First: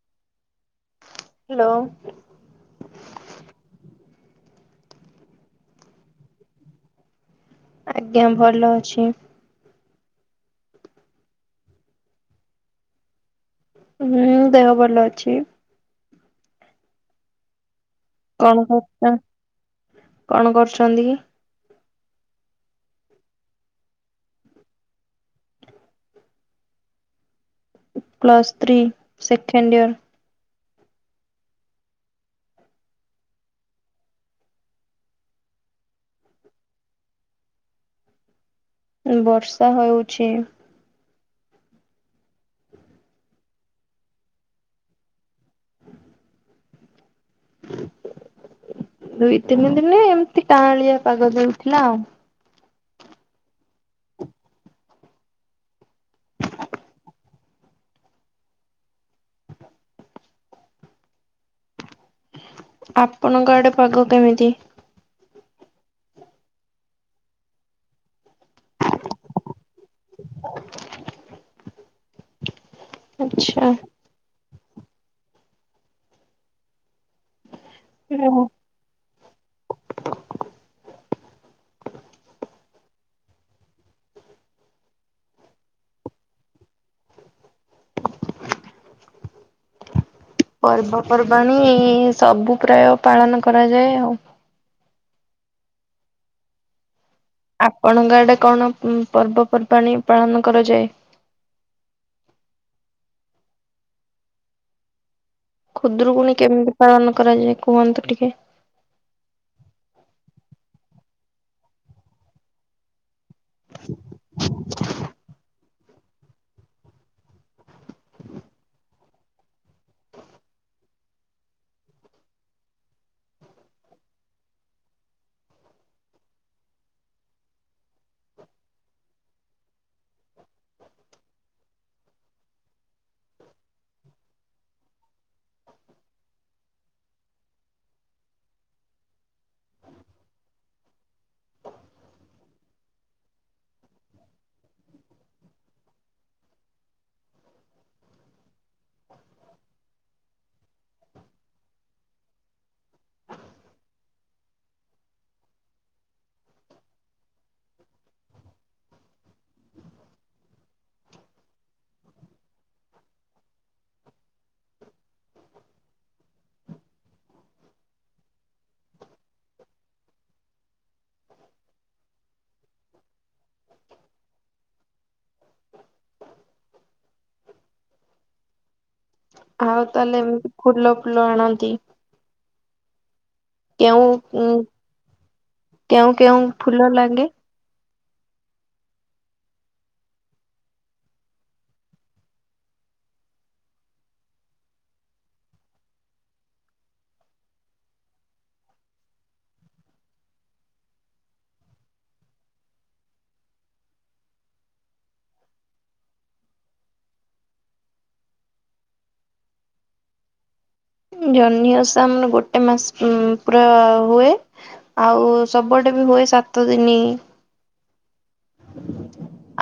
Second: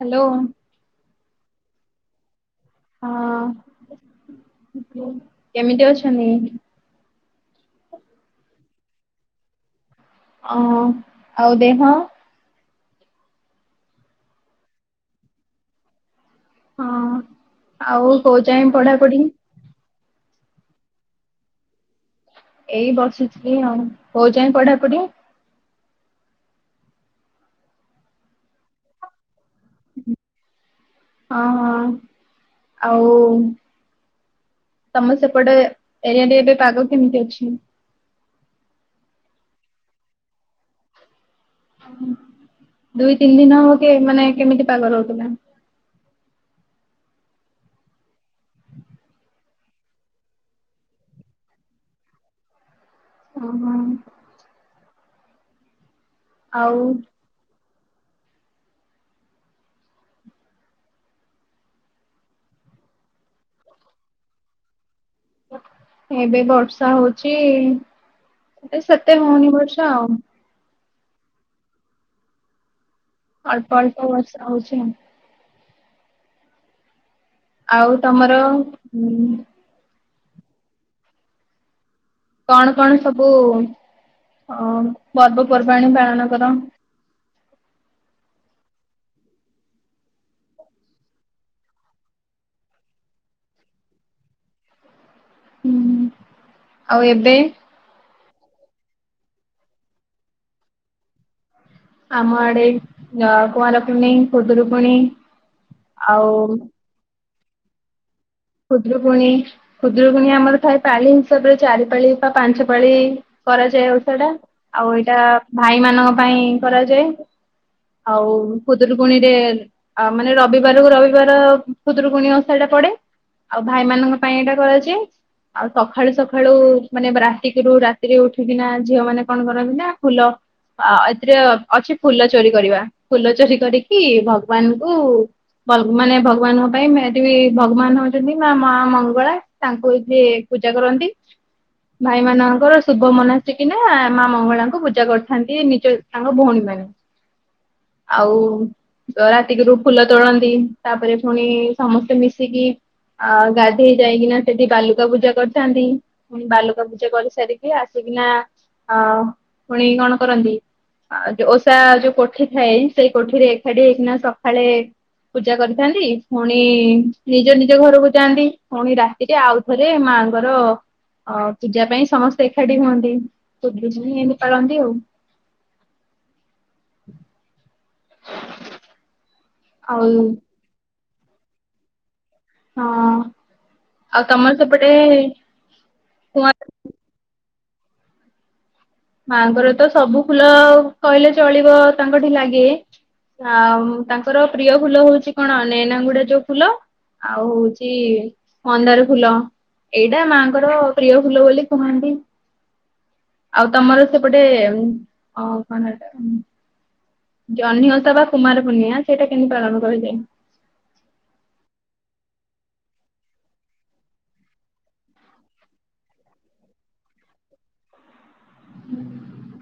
Hello. Hello. ହଁ କେମିତି ଅଛନ୍ତି? ଆଜ୍ଞା ଭଲ ଅଛି। ଅଁ ଆଉ ଦେହ? ହୁଁ ଦେହ ଭଲ ଅଛି। ହଁ ଆଉ କୋଉ କଣ ଯାଏଁ କର ପଢାପଢି? କଣ କରୁଛନ୍ତି କି? ଏଇ ବସିଥିଲି ଆଉ। କୋଉ ଯାଏଁ ପଢାପଢି? Plus three second year. ହଁ ହଁ ଆଉ ତମ ସେପଟେ ଏରିଆରେ ଏବେ ପାଗ କେମିତି ଅଛି? ବର୍ଷା ହଉଛି। ଦୁଇ ତିନି ଦିନ ହଉ କି ମାନେ କେମିତି ପାଗ ଦଉଥିଲା। ଦୁଇ ତିନି ଦିନ ଏମିତି କାଁଳିଆ ପାଗ ଦଉଥିଲା ଆଉ। ହଁ। ଆଉ। ଆପଣଙ୍କ ଆଡେ ପାଗ କେମିତି? ଏବେ ବର୍ଷା ହଉଚି ଏ ସେତେ ହଉନି ବର୍ଷା ଆଉ। ଆଚ୍ଛା ଅଳ୍ପ ଅଳ୍ପ ବର୍ଷା ହଉଛି ଆଉ। ଆଉ ତମର? ଓ କଣ କଣ ସବୁ? ହଁ ପର୍ବପର୍ବାଣୀ ପାଳନ କର। ପର୍ବପର୍ବାଣୀ ସବୁ ପ୍ରାୟ ପାଳନ କରାଯାଏ ଆଉ। ହୁଁ। ଆଉ ଏବେ ଆପଣଙ୍କ ଆଡେ କଣ ଉଁ ପର୍ବପର୍ବାଣୀ ପାଳନ କରାଯାଏ? ଆମ ଆଡେ ୟା କୁଆଁର ପନେଇଁ, ଖୁଦୁରୁକୁଣି। ଖୁଦୁରୁକୁଣୀ କେମିତି ପାଳନ କରାଯାଏ କୁହନ୍ତୁ ଟିକେ? ଖୁଦୁରୁକୁଣୀ ଖୁଦୁରୁକୁଣୀ ଆମର ଥାଏ ପାଳି ହିସାବରେ ଚାରି ପାଳି ବା ପାଞ୍ଚ ପାଳି। କରାଯାଏ ଓଷା ଟା ଆଉ ଏଇଟା ଭାଇ ମାନଙ୍କ ପାଇଁ କରାଯାଏ। ଆଉ ଖୁଦୁରୁ କୁଣୀ ରେ ଆ ମାନେ ରବିବାରକୁ ରବିବାର ଖୁଦୁରୁକୁଣୀ ଓଷା ଟା ପଡେ। ଆଉ ଭାଇମାନଙ୍କ ପାଇଁ ଏଇଟା କରାଯାଏ। ଆଉ ସଖାଳୁ ସଖାଳୁ ମାନେ ରାତିକିରୁ ରାତିରେ ଉଠିକିନା ଝିଅ ମାନେ କଣ କରନ୍ତି ନା ଫୁଲ ଆ ଏଥିରେ ଅଛି ଫୁଲ ଚୋରି କରିବା ଫୁଲ ଚୋରି କରିକି ଭଗବାନକୁ ବ ମାନେ ଭଗବାନଙ୍କ ପାଇଁମି ଏଠି ବି ଭଗବାନ ଅ ଛନ୍ତି ମା ମା ମଙ୍ଗଳା ତାଙ୍କୁ ଏଇଠେ ପୂଜା କରନ୍ତି। ଭାଇ ମାନଙ୍କର ଶୁଭ ମନାସିକିନା ମା ମଙ୍ଗଳାଙ୍କୁ ପୂଜା କରିଥାନ୍ତି ନିଜ ତାଙ୍କ ଭଉଣୀ ମାନେ। ଆଉ ରାତିକିରୁୁ ଫୁଲ ତୋଳନ୍ତି ତାପରେ ଫୁଣି ସମସ୍ତେ ମିଶିକି ଆଉ ଗାଧେଇ ଯାଇଁକିନା ସେଠି ବାଲୁକା ପୂଜା କରିଥାନ୍ତି। ପୁଣି ବାଲୁକା ପୂଜା କରିସାରିକି ଆସ୍ ସେକିନା ଆ ପୁଣି କଣ କରନ୍ତି ଆଉ ଯୋଉ ଓଷା ଯୋଉ କୋଠି ଥାଏ ସେଇ କୋଠିରେ ଏକାଠି ହେଇକିନା ସକାଳେ ପୂଜା କରିଥାନ୍ତି ପୁଣି ନିଜ ନି ନିଜ ଘରକୁ ଯାଆନ୍ତି ପୁଣି ରାତିରେ ଆଉଥରେ ମାଆଙ୍କର ଆଉ ପୂଜା ପାଇଁ ସମସ୍ତେ ଏକାଠି ହୁଅନ୍ତି ଖୁଦୁରୁକୁଣୀ ଏମିତି ପାଳନ୍ତି ଆଉ। ଆଉ ତାହେଲେ ଏମତି ଫୁଲ ଫୁଲ ଆଣନ୍ତି। ହଁ କେଉଁ ଆଉ ଉଁ ତମର ସେପଟେ କେଉଁ କେଉଁ କୁଆଁ ଫୁଲ ଲାଗେ? ମାଙ୍କର ତ ସବୁ ଫୁଲ କହିଲେ ଚଳିବ ତାଙ୍କ ଠି ଲାଗେ ଆଉ ତାଙ୍କର ପ୍ରିୟ ଫୁଲ ହଉଛି କଣ ନେନାଙ୍ଗୁଡା ଯୋଉ ଫୁଲ ଆଉ ହଉଛି ମନ୍ଦାର ଫୁଲ ଏଇଟା ମାଙ୍କର ପ୍ରିୟ ଫୁଲ ବୋଲି କୁହନ୍ତି ଆଉ ତମର ସେପଟେ ଅ କଣ ଏଟା ଜହ୍ନି ଓଷାବା କୁମାର ପୁର୍ଣିମା ସେଇଟା କେମିତି ପାଳନ କରାଯାଏ? ଜହ୍ନି ଓଷା ଆମର ଗୋଟେ ମାସ ଉଁ ପୁର ହୁଏ। ଆଉ ସବୁଆଡେ ବି ହୁଏ ସାତ ଦିନ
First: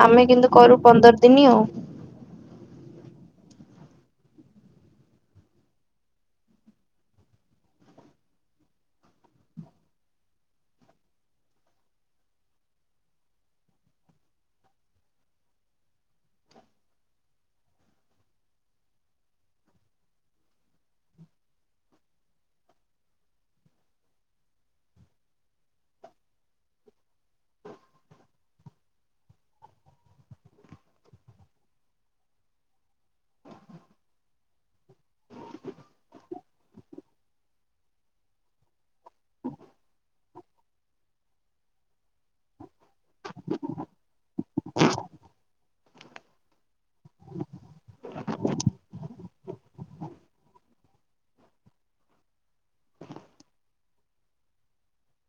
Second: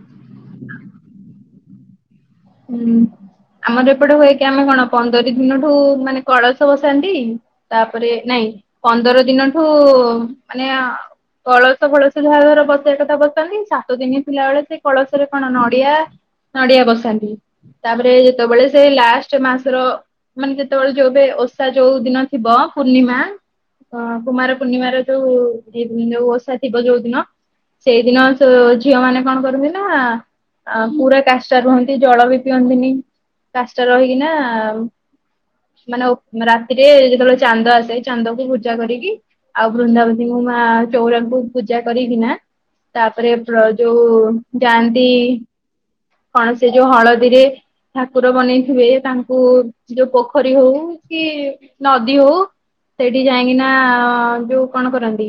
ଆମେ କିନ୍ତୁ କରୁ ପନ୍ଦର ଦିନ ଆଉ। ହୁଁ। ଆମର ଏପଟେ ହୁଏ କି ଆମେ କଣ ପନ୍ଦର ଦିନଠୁ ମାନେ କଳସ ବସାନ୍ତି ତାପରେ ନାଇଁ ପନ୍ଦର ଦିନଠୁ ମାନେ ଆ କଳସ ଫଳସ ଯାହା ଘର ବସିବା କଥା ବସିନ୍ତି ସାତ ଦିନି ଥିଲା ବେଳେ ସେ କଳସରେ କଣ ନଡିଆ ନଡିଆ ବସାନ୍ତି ତାପରେ ଯେତେବେଳେ ସେ ଲାଷ୍ଟ ମାସର ମାନେ ଯେତେବେଳେ ଯୋଉବେ ଓଷା ଯୋଉ ଦିନ ଥିବ ପୂର୍ଣ୍ଣିମା ଅ କୁମାର ପୂର୍ଣ୍ଣିମାର ଯୋଉ ଇଏ ମଁ ଯୋଉ ଓଷା ଥିବ ଯୋଉ ଦିନ ସେଇଦିନ ସୋ ଝିଅ ମାନେ କଣ କରନ୍ତି ନା ପୁରା କାଷ୍ଟା ରୁହନ୍ତି ଜଳ ବି ପିଅନ୍ତିନି କାଷ୍ଟା ରହିକି ନା ମାନେ ଉପ ରାତିରେ ଯେତେବେଳେ ଚାନ୍ଦ ଆସେ ଚାନ୍ଦକୁ ପୂଜା କରିକି ଆଉ ବୃନ୍ଦାବନୀଙ୍କୁ ମା ଚଉଁରାଙ୍କୁ ପୂଜା କରିକି ନା ତାପରେ ପ୍ର ଯୋଉ ଯାଆନ୍ତି କଣ ସେ ଯୋଉ ହଳଦୀରେ ଠାକୁର ବନେଇଥିବେ ତାଙ୍କୁ ଯୋଉ ପୋଖରୀ ହଉ କି ନଦୀ ହଉ ସେଠି ଯାଇକି ନା ଯୋଉ କଣ କରନ୍ତି?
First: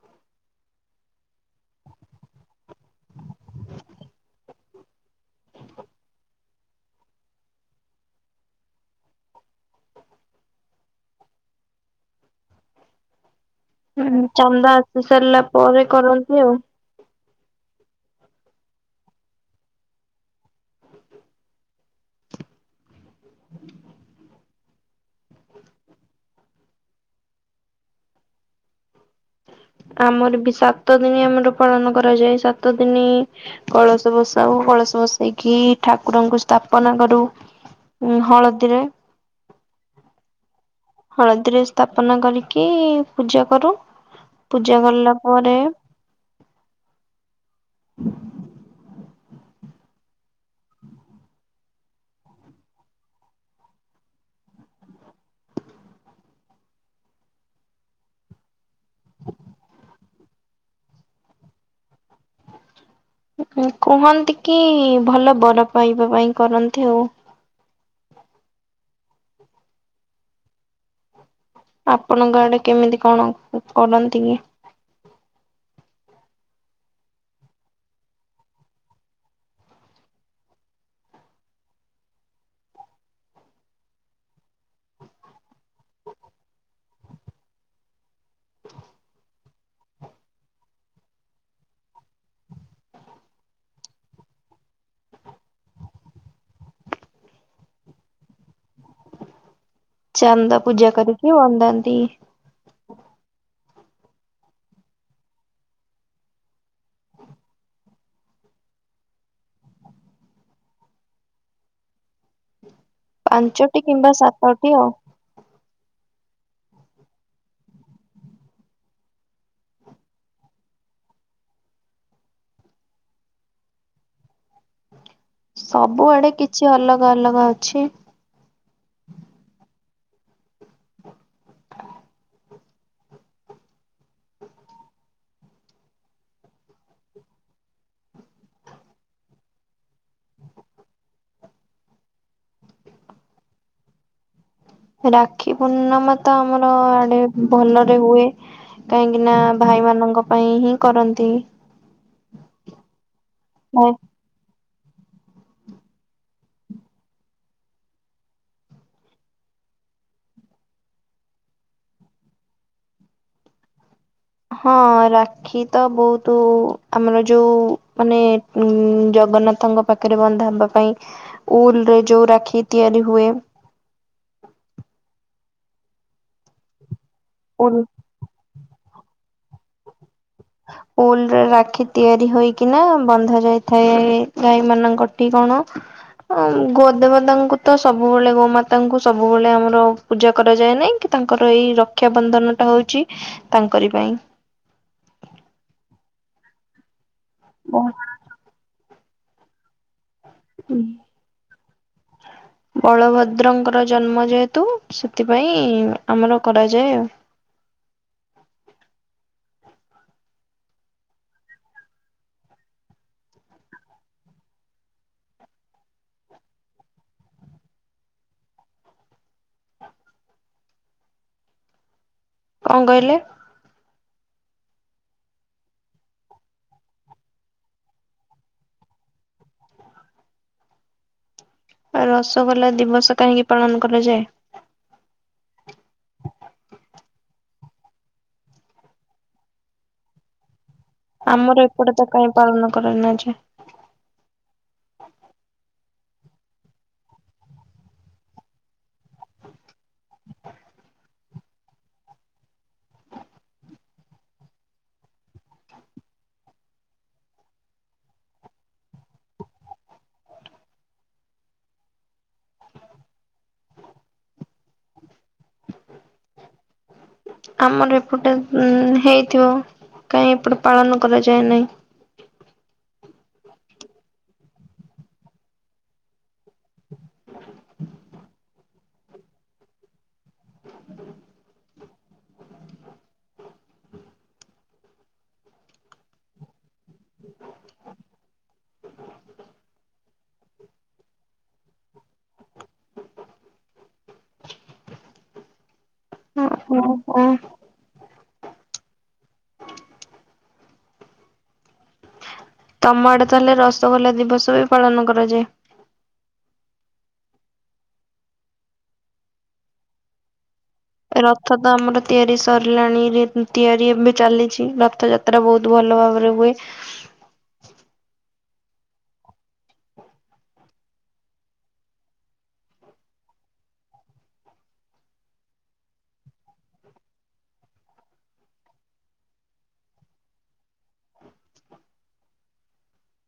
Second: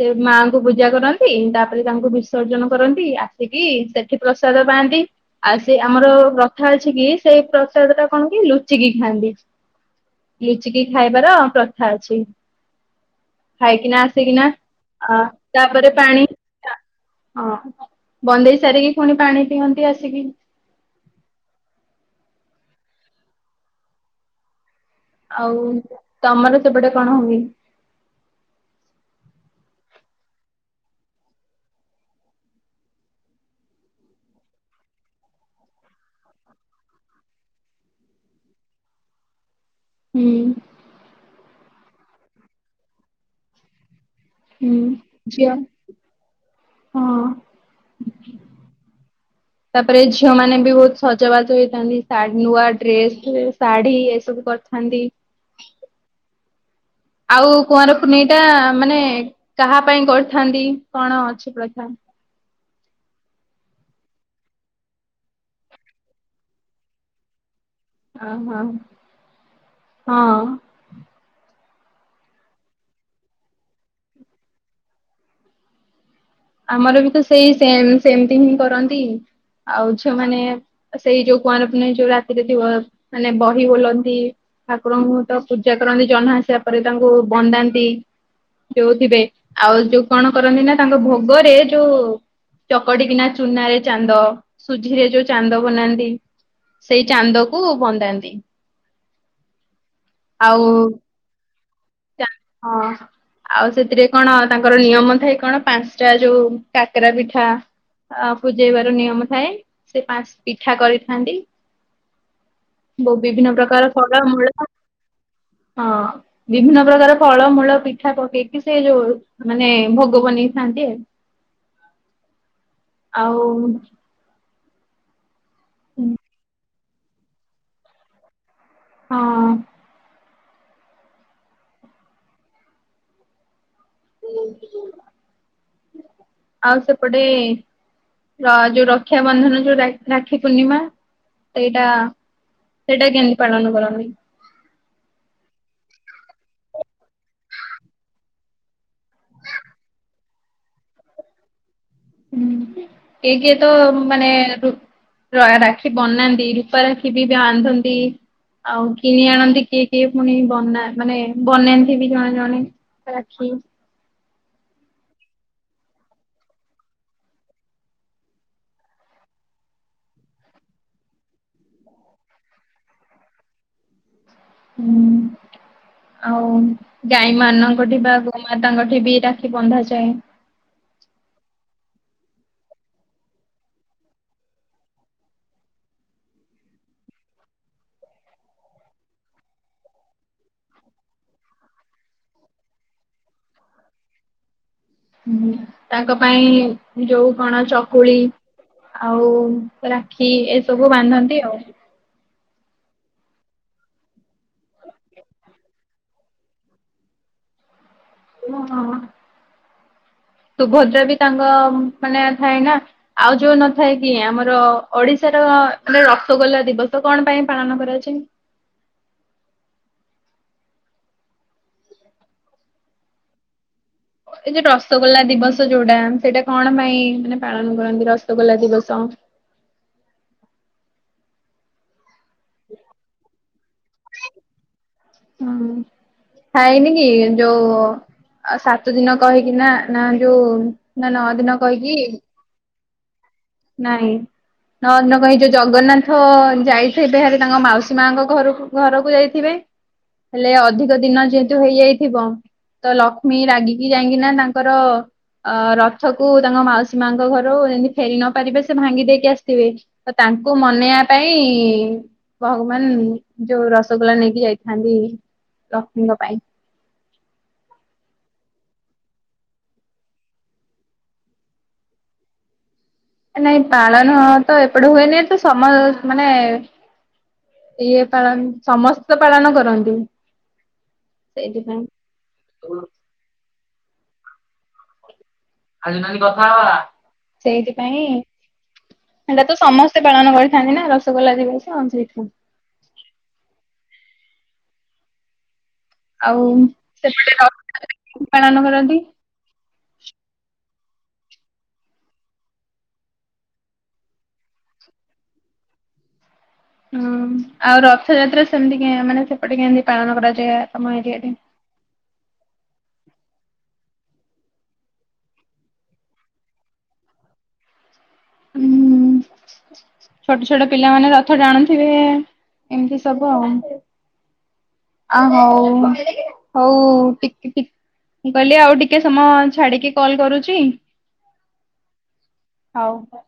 ସେ ମାଙ୍କୁ ପୂଜା କରନ୍ତି ତାପରେ ତାଙ୍କୁ ବିସର୍ଜନ କରନ୍ତି ଆସିକି ସେଠି ପ୍ରସାଦ ପାଆନ୍ତି। ଆଉ ସେ ଆମର ପ୍ରଥା ଅଛି କି ସେଇ ପ୍ରସାଦ ଟା କଣ କି ଲୁଚିକି ଖାଆନ୍ତି ଲୁଚିକି ଖାଇବାର ପ୍ରଥା ଅଛି। ଖାଇକିନା ଆସିକିନା ଚାନ୍ଦା ଆସି ସାରିଲା ପରେ ତାପରେ ପାଣି କରନ୍ତି ଆଉ। ହଁ ବନ୍ଦେଇ ସାରିକି ପୁଣି ପାଣି ପିଅନ୍ତି ଆସିକି [inaudible] ଆଉ ତମର ସେପଟେ କଣ ହୁଏ? ଆମର ବି ସାତ ଦିନ ଆମର ପାଳନ କରାଯାଏ ସାତ ଦିନ କଳସ ବସାଉ କଳସ ବସେଇକି ଠାକୁରଙ୍କୁ ସ୍ଥାପନା କରୁ ହଁ ହଳଦିରେ ହୁଁ। ହଳଦୀରେ ସ୍ଥାପନା କରିକି ପୂଜା କରୁ ହୁଁ ପୂଜା କଲା ଝିଅ ପରେ ହଁ [inaudible] ତାପରେ ଝିଅ ମାନେ ବି ବହୁତ ସଜବାଜ ହେଇଥାନ୍ତି ଶାଢ଼ୀ ନୂଆ ଡ୍ରେସ୍ ଶାଢୀ ଏସବୁ କରି ଥାନ୍ତି। ଆଉ କୁଆଁର ପୁନେଇଁଟା ମାନେ କାହା ପାଇଁ କରିଥାନ୍ତି କଣ ଅଛି ପ୍ରଥା? [inaudible] କୁହନ୍ତି କି ଭଲ ବର ପାଇବା ପାଇଁ କରନ୍ତି ଆଉ। ହଁ ହଁ ହଁ। ଆପଣଙ୍କ ଆଡେ କେମିତି କଣ କରନ୍ତି କି? ଆମର ବି ତ ସେଇ ସେମ୍ ସେମତି ହିଁ କରନ୍ତି। ଆଉ ଝିଅମାନେ ସେଇ ଯୋଉ କୁଆଁରପନେଇଁ ଯୋଉ ରାତିରେ ଥିବ ମାନେ ବହି ବୋଲନ୍ତି। ଠାକୁରଙ୍କୁ ତ ପୂଜା କରନ୍ତି ଜହ୍ନ ଆସିବା ପରେ ତାଙ୍କୁ ବନ୍ଦାନ୍ତି। ଯୋଉଥିିବେ ଆଉ ଯୋଉ କଣ କରନ୍ତି ନା ତାଙ୍କ ଭୋଗରେ ଯୋଉ ଚକଟିକିନା ଚୁନ ରେ ଚାନ୍ଦ ସୁଜିରେ ଯୋଉ ଚାନ୍ଦ ବନାନ୍ତି। ସେଇ ଚାନ୍ଦକୁ ବନ୍ଦାନ୍ତି। ଚାନ୍ଦ ଆଉ ପୂଜା କରିକି ବନ୍ଦାନ୍ତି। ହଁ ଆଉ ସେ ସେଥିରେ କଣ ତାଙ୍କର ନିୟମ ଥାଏ କଣ ପାଞ୍ଚଟା ଯୋଉ କାକରା ପିଠା ଅ ପୂଜେଇବାର ନିୟମ ଥାଏ ସେ ପାଞ୍ଚ ପିଠା କରିଥାନ୍ତି। [inaudible] ବହୁ ବିଭିନ୍ନ ପାଞ୍ଚଟି ପ୍ରକାର କିମ୍ବା ଫଳମୁଳ ସାତଟି ଆଉ। ହଁ। ବିଭିନ୍ନ ପ୍ରକାର ଫଳମୂଳ ପିଠା ପକେଇକି ସେ ଯୋଉ ମାନେ ଭୋଗ ବନେଇଥାନ୍ତି। ଆଉ ଆଉ ସବୁଆଡେ କିଛି ଅଲଗା ଅଲଗା ଅଛି। ହଁ। ଆଉ ସେପଟେ ଯୋଉ ରକ୍ଷାବନ୍ଧନ ଯୋଉ ରାକ୍ଷୀ ପୂର୍ଣିମା ସେଇଟା ସେଇଟା କେମିତି ପାଳନ କରନ୍ତିି? ରାକ୍ଷୀ ପୂର୍ଣ୍ଣମା ତ ଆମର ଆଡେ ଭଲରେ ହୁଏ। କାହିଁକି ନା ଭାଇ ମାନଙ୍କ ପାଇଁ ହିଁ କରନ୍ତି। କିଏ କିଏ ତ ମନେ ର ରାକ୍ଷୀ ବନାନ୍ତି ରୂପା ରାକ୍ଷୀ ବି ବାନ୍ଧନ୍ତି। ଆଉ କିଣି ଆଣନ୍ତି କିଏ କିଏ ପୁଣି ବନା ମାନେ ବନେଇକି ବି ଜଣେ ଜଣେ ରାକ୍ଷୀ। ହଁ ରାକ୍ଷୀ ତ ବହୁତ ଆମର ଯୋଉ ମାନେ ଉ ଜଗନ୍ନାଥଙ୍କ ପାଖରେ ବନ୍ଧା ହେବା ପାଇଁ ଉଲରେ ଯୋଉ ରାକ୍ଷୀ ତିଆରି ହୁଏ। [inaudible] ହୁଁ ଆଉ ଉଲ୍ ଗାଈମାନଙ୍କଠି ବା ଗୋମାତାଙ୍କ ବି ରାକ୍ଷୀ ବନ୍ଧା ଯାଏ। ଉଲ୍ ରାକ୍ଷୀ ତିଆରି ହେଇକିନା ବନ୍ଧଆ ଯାଇଥାଏ ଗାଈ ମାନଙ୍କଠି କଣ। ଗୋ ଦେବତାଙ୍କୁ ତ ସବୁବେଳେ ଗୋମାତାଙ୍କୁ ସବୁବେଳେ ଆମର ପୂଜା କରାଯାଏ ନାଇଁକି ତାଙ୍କର ଏଇ ରକ୍ଷାାବନ୍ଧନ ଟା ହଉଛି ତାଙ୍କରି ପାଇଁ। ହୁଁ ତାଙ୍କ ପାଇଁ ଯୋଉ କଣ ଚକୁଳି ଆଉ। ରାକ୍ଷୀ ଏସବୁ ବାନ୍ଧନ୍ତି ଆଉ। ବଳଭଦ୍ରଙ୍କର ଜନ୍ମ ଯେହେତୁ ସେଥିପାଇଁ ଆମର କରାଯାଏ ଆଉ। ତୁମ ହିଁ ହିଁ। ସୁୁଭଦ୍ରା ବି ତାଙ୍କ ମାନେ ଥାଏ ନା ଆଉ ଯୋଉ ନଥାଏ କି ଆମର ଓଡିଶା ର ରସଗୋଲଲା ଦିବସ କଣ ପାଇଁ ପାଳନ କରାଯାଏ? କଣ କହିଲେ? ଏଇ ଯୋଉ ରସଗୋଲା ଦିବସ ଯୋଉଟା ସେଇଟା କଣ ପାଇଁ ମାନେ ପାଳନ କରନ୍ତି ରସଗୋଲା ଦିବସ? ରସଗୋଲା ଦିବସ କାହିଁକି ପାଳନ କରାଯାଏ। ହଁ ଖାଇନି କି? ଯୋଉ ସାତ ଦିନ କହିକି ନା ନା ଯୋଉ ନା ନଅ ଦିନ ଆମର ଏପଟେ କହିକି ତ କାଇଁ ପାଳନ କରା ନଯାଏ । ନାଇଁ। ନ ଦିନ କହି ଯୋଉଁ ଜଗନ୍ନାଥ ଯାଇଥିବେ ଭାରି ତାଙ୍କ ମାଉସୀ ମାଙ୍କ ଘରୁ ଘରକୁ ଯାଇଥିବେ। ହେଲେ ଅଧିକ ଦିନ ଯେହେତୁ ହେଇଯାଇଥିବ ତ ଲକ୍ଷ୍ମୀ ରାଗିକି ଯାଇକିନା ତାଙ୍କର ଅ ରଥକୁ ତାଙ୍କ ମାଉସୀ ମାଙ୍କ ଘରୁ ଯେମିତି ଫେରି ନ ପାରିବେ ସେ ଭାଙ୍ଗି ଦେଇକି ଆସିଥିବେ, ତ ତାଙ୍କୁ ମନେଇବା ପାଇଁ ଭଗବାନ ଯୋଉଁ ରସଗୋଲା ନେଇକି ଯାଇଥାନ୍ତି ଲକ୍ଷ୍ମୀଙ୍କ ପାଇଁ। ଆମର ଏପଟେ ଉ ହେଇଥିବ। କାଇଁ ଏପଟେ ପାଳନ କରାଯାଏ ନାହିଁ। ନାଇଁ ପାଳନ ତ ଏପଟେ ହୁଏନି, ତ ସମ ମାନେ ଇଏ ପାଳନ୍ତି, ସମସ୍ତେ ତ ପାଳନ କରନ୍ତି। ସେଇଥିପାଇଁ ଆଜି ନାନୀ କଥା ହବା। ସେଇଥିପାଇଁ ହେଟା ତ ସମସ୍ତେ ପାଳନ କରିଥାନ୍ତି ନା ରସଗୋଲା ଦିବସ, ସେଇଥିପାଇଁ [inaudible] ଆଉ ଓହୋ ସେପଟେ ରଥ [inaudible] ପାଳନ କରନ୍ତି? ତମ ଆଡେ ତାହେଲେ ରସଗୋଲା ଦିବସ ବି ପାଳନ କରାଯାଏ। ହୁଁ, ଆଉ ରଥଯାତ୍ରା ସେମିତି କେ ମାନେ ସେପଟେ କେମିତି ପାଳନ କରାଯାଏ? ତମ ଏରିଆରେ? ରଥ ତ ଆମର ତିଆରି ସରିଲାଣି ରିପ୍ ତିଆରି ଏବେ ଚାଲିଛି। ରଥ ଯାତ୍ରା ବହୁତ ଭଲ ଭାବରେ ହୁଏ। ହୁଁ। ଛୋଟ ଛୋଟ ପିଲାମାନେ ରଥ ଟାଣୁଥିବେ ଏ ଏ ଏମିତି ସବୁ ଆଉ। ଆ ହଉ, ହଉ ଟିକ ଟିକ୍ ମୁଁ କହିଲି ଆଉ ଟିକେ ସମୟ ଛାଡିକି କଲ୍ କରୁଛି। ହଉ ହ।